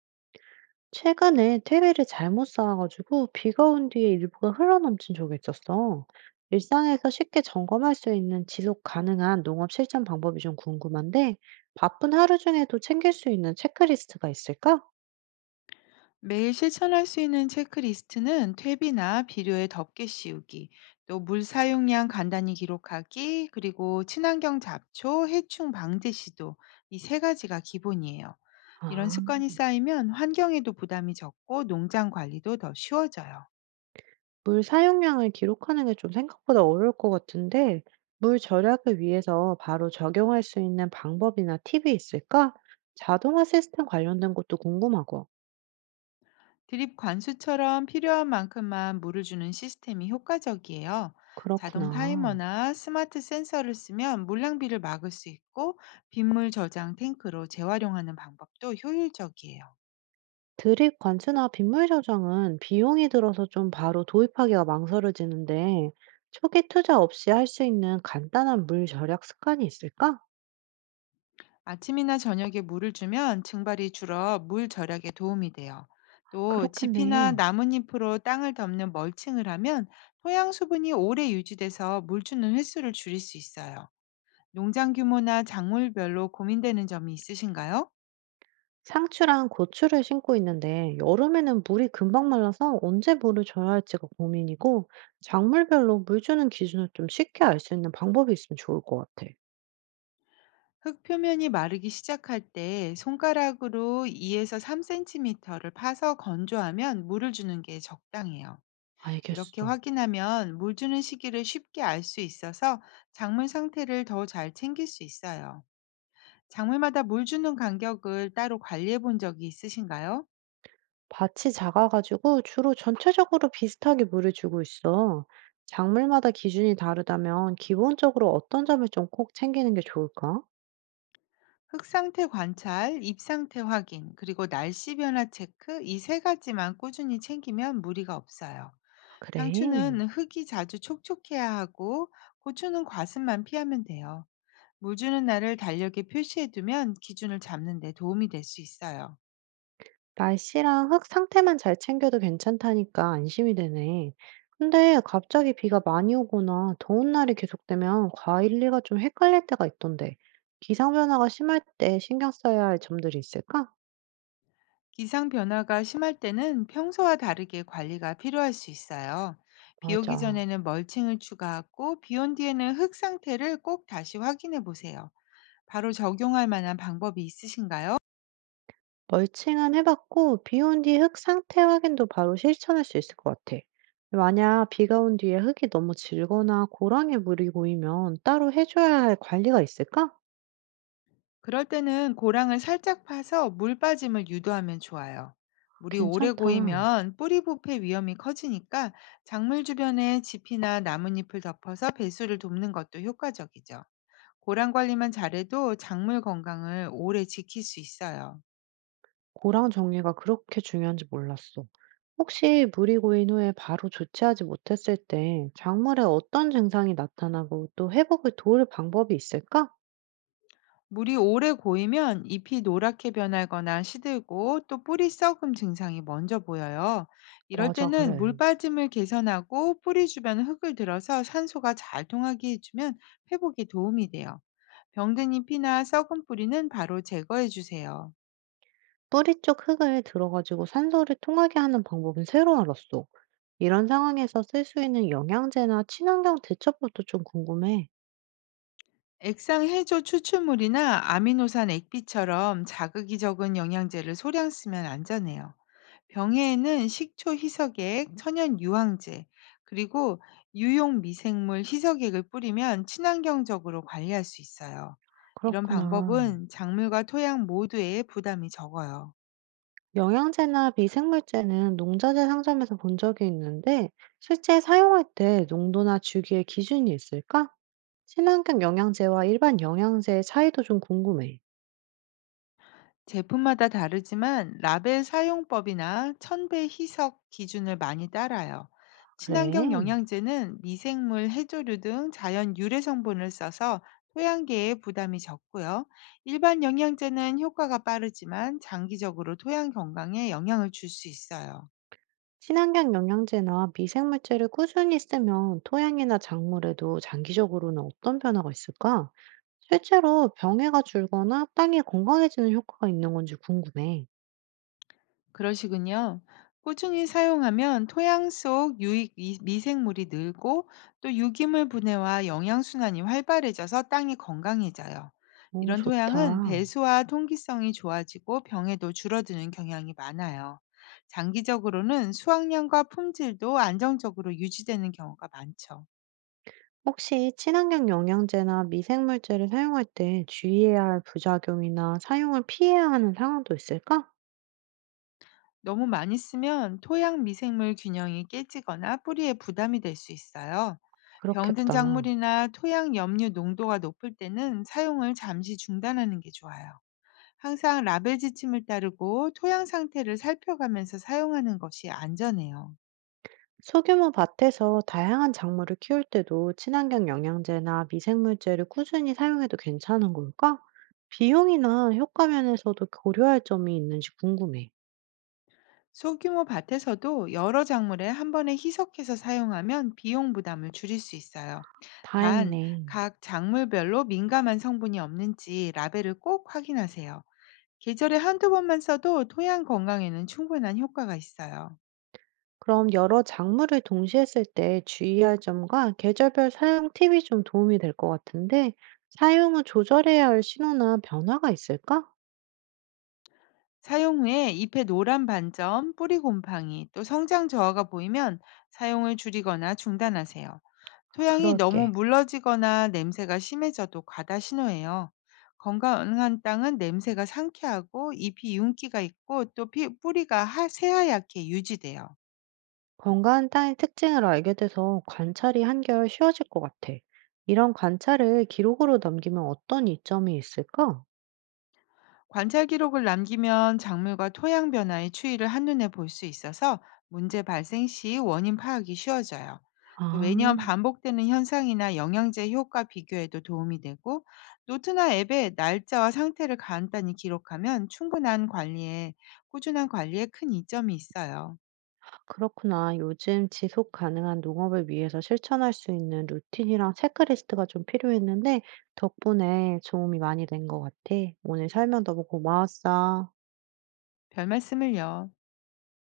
최근에 퇴비를 잘못 쌓아가지고 비가 온 뒤에 일부가 흘러넘친 적이 있었어. 일상에서 쉽게 점검할 수 있는 지속 가능한 농업 실천 방법이 좀 궁금한데, 바쁜 하루 중에도 챙길 수 있는 체크리스트가 있을까? 매일 실천할 수 있는 체크리스트는 퇴비나 비료의 덮개 씌우기, 또 물 사용량 간단히 기록하기, 그리고 친환경 잡초, 해충 방제 시도, 이 세 가지가 기본이에요. 이런 아, 습관이 쌓이면 환경에도 부담이 적고 농장 관리도 더 쉬워져요. 물 사용량을 기록하는 게 좀 생각보다 어려울 것 같은데, 물 절약을 위해서 바로 적용할 수 있는 방법이나 팁이 있을까? 자동화 시스템 관련된 것도 궁금하고. 드립 관수처럼 필요한 만큼만 물을 주는 시스템이 효과적이에요. 자동 그렇구나. 타이머나 스마트 센서를 쓰면 물 낭비를 막을 수 있고, 빗물 저장 탱크로 재활용하는 방법도 효율적이에요. 드립 관수나 빗물 저장은 비용이 들어서 좀 바로 도입하기가 망설여지는데 초기 투자 없이 할 수 있는 간단한 물 절약 습관이 있을까? 아침이나 저녁에 물을 주면 증발이 줄어 물 절약에 도움이 돼요. 또 지피나 그렇겠네. 나뭇잎으로 땅을 덮는 멀칭을 하면 토양 수분이 오래 유지돼서 물 주는 횟수를 줄일 수 있어요. 농장 규모나 작물별로 고민되는 점이 있으신가요? 상추랑 고추를 심고 있는데 여름에는 물이 금방 말라서 언제 물을 줘야 할지가 고민이고 작물별로 물 주는 기준을 좀 쉽게 알 수 있는 방법이 있으면 좋을 것 같아. 흙 표면이 마르기 시작할 때 손가락으로 2에서 3cm를 파서 건조하면 물을 주는 게 적당해요. 이렇게 알겠어. 확인하면 물 주는 시기를 쉽게 알 수 있어서 작물 상태를 더 잘 챙길 수 있어요. 작물마다 물 주는 간격을 따로 관리해 본 적이 있으신가요? 밭이 작아 가지고 주로 전체적으로 비슷하게 물을 주고 있어. 작물마다 기준이 다르다면 기본적으로 어떤 점을 좀 꼭 챙기는 게 좋을까? 흙 상태 관찰, 잎 상태 확인, 그리고 날씨 변화 체크, 이 세 가지만 꾸준히 챙기면 무리가 없어요. 그래. 상추는 흙이 자주 촉촉해야 하고, 고추는 과습만 피하면 돼요. 물 주는 날을 달력에 표시해두면 기준을 잡는 데 도움이 될 수 있어요. 날씨랑 흙 상태만 잘 챙겨도 괜찮다니까 안심이 되네. 근데 갑자기 비가 많이 오거나 더운 날이 계속되면 과일리가 좀 헷갈릴 때가 있던데. 기상 변화가 심할 때 신경 써야 할 점들이 있을까? 기상 변화가 심할 때는 평소와 다르게 관리가 필요할 수 있어요. 비 오기 맞아. 전에는 멀칭을 추가하고, 비 온 뒤에는 흙 상태를 꼭 다시 확인해 보세요. 바로 적용할 만한 방법이 있으신가요? 멀칭은 해봤고 비 온 뒤 흙 상태 확인도 바로 실천할 수 있을 것 같아. 만약 비가 온 뒤에 흙이 너무 질거나 고랑에 물이 고이면 따로 해줘야 할 관리가 있을까? 그럴 때는 고랑을 살짝 파서 물 빠짐을 유도하면 좋아요. 물이 오래 괜찮다. 고이면 뿌리 부패 위험이 커지니까 작물 주변에 짚이나 나뭇잎을 덮어서 배수를 돕는 것도 효과적이죠. 고랑 관리만 잘해도 작물 건강을 오래 지킬 수 있어요. 고랑 정리가 그렇게 중요한지 몰랐어. 혹시 물이 고인 후에 바로 조치하지 못했을 때 작물에 어떤 증상이 나타나고 또 회복을 도울 방법이 있을까? 물이 오래 고이면 잎이 노랗게 변하거나 시들고, 또 뿌리 썩음 증상이 먼저 보여요. 이럴 맞아, 때는 물 그래. 빠짐을 개선하고 뿌리 주변 흙을 들어서 산소가 잘 통하게 해주면 회복에 도움이 돼요. 병든 잎이나 썩은 뿌리는 바로 제거해 주세요. 뿌리 쪽 흙을 들어가지고 산소를 통하게 하는 방법은 새로 알았어. 이런 상황에서 쓸 수 있는 영양제나 친환경 대처법도 좀 궁금해. 액상 해조 추출물이나 아미노산 액비처럼 자극이 적은 영양제를 소량 쓰면 안전해요. 병해에는 식초 희석액, 천연 유황제, 그리고 유용 미생물 희석액을 뿌리면 친환경적으로 관리할 수 있어요. 이런 그렇구나. 방법은 작물과 토양 모두에 부담이 적어요. 영양제나 미생물제는 농자재 상점에서 본 적이 있는데 실제 사용할 때 농도나 주기의 기준이 있을까? 친환경 영양제와 일반 영양제의 차이도 좀 궁금해. 제품마다 다르지만 라벨 사용법이나 천배 희석 기준을 많이 따라요. 친환경 그래. 영양제는 미생물, 해조류 등 자연 유래 성분을 써서 토양계에 부담이 적고요. 일반 영양제는 효과가 빠르지만 장기적으로 토양 건강에 영향을 줄 수 있어요. 친환경 영양제나 미생물제를 꾸준히 쓰면 토양이나 작물에도 장기적으로는 어떤 변화가 있을까? 실제로 병해가 줄거나 땅이 건강해지는 효과가 있는 건지 궁금해. 그러시군요. 꾸준히 사용하면 토양 속 유익 미생물이 늘고, 또 유기물 분해와 영양순환이 활발해져서 땅이 건강해져요. 오, 이런 토양은 좋다. 배수와 통기성이 좋아지고 병에도 줄어드는 경향이 많아요. 장기적으로는 수확량과 품질도 안정적으로 유지되는 경우가 많죠. 혹시 친환경 영양제나 미생물제를 사용할 때 주의해야 할 부작용이나 사용을 피해야 하는 상황도 있을까? 너무 많이 쓰면 토양 미생물 균형이 깨지거나 뿌리에 부담이 될 수 있어요. 병든 그렇겠다. 작물이나 토양 염류 농도가 높을 때는 사용을 잠시 중단하는 게 좋아요. 항상 라벨 지침을 따르고 토양 상태를 살펴가면서 사용하는 것이 안전해요. 소규모 밭에서 다양한 작물을 키울 때도 친환경 영양제나 미생물제를 꾸준히 사용해도 괜찮은 걸까? 비용이나 효과 면에서도 고려할 점이 있는지 궁금해. 소규모 밭에서도 여러 작물에 한 번에 희석해서 사용하면 비용 부담을 줄일 수 있어요. 단, 다행이네. 각 작물별로 민감한 성분이 없는지 라벨을 꼭 확인하세요. 계절에 한두 번만 써도 토양 건강에는 충분한 효과가 있어요. 그럼 여러 작물을 동시에 쓸 때 주의할 점과 계절별 사용 팁이 좀 도움이 될 것 같은데, 사용 후 조절해야 할 신호나 변화가 있을까? 사용 후에 잎의 노란 반점, 뿌리 곰팡이, 또 성장 저하가 보이면 사용을 줄이거나 중단하세요. 토양이 너무 그럴게. 물러지거나 냄새가 심해져도 과다 신호예요. 건강한 땅은 냄새가 상쾌하고, 잎이 윤기가 있고, 또 뿌리가 새하얗게 유지돼요. 건강한 땅의 특징을 알게 돼서 관찰이 한결 쉬워질 것 같아. 이런 관찰을 기록으로 남기면 어떤 이점이 있을까? 관찰 기록을 남기면 작물과 토양 변화의 추이를 한눈에 볼 수 있어서 문제 발생 시 원인 파악이 쉬워져요. 또 아. 매년 반복되는 현상이나 영양제 효과 비교에도 도움이 되고, 노트나 앱에 날짜와 상태를 간단히 기록하면 충분한 관리에 꾸준한 관리에 큰 이점이 있어요. 그렇구나. 요즘 지속 가능한 농업을 위해서 실천할 수 있는 루틴이랑 체크리스트가 좀 필요했는데, 덕분에 도움이 많이 된 것 같아. 오늘 설명 너무 고마웠어. 별 말씀을요.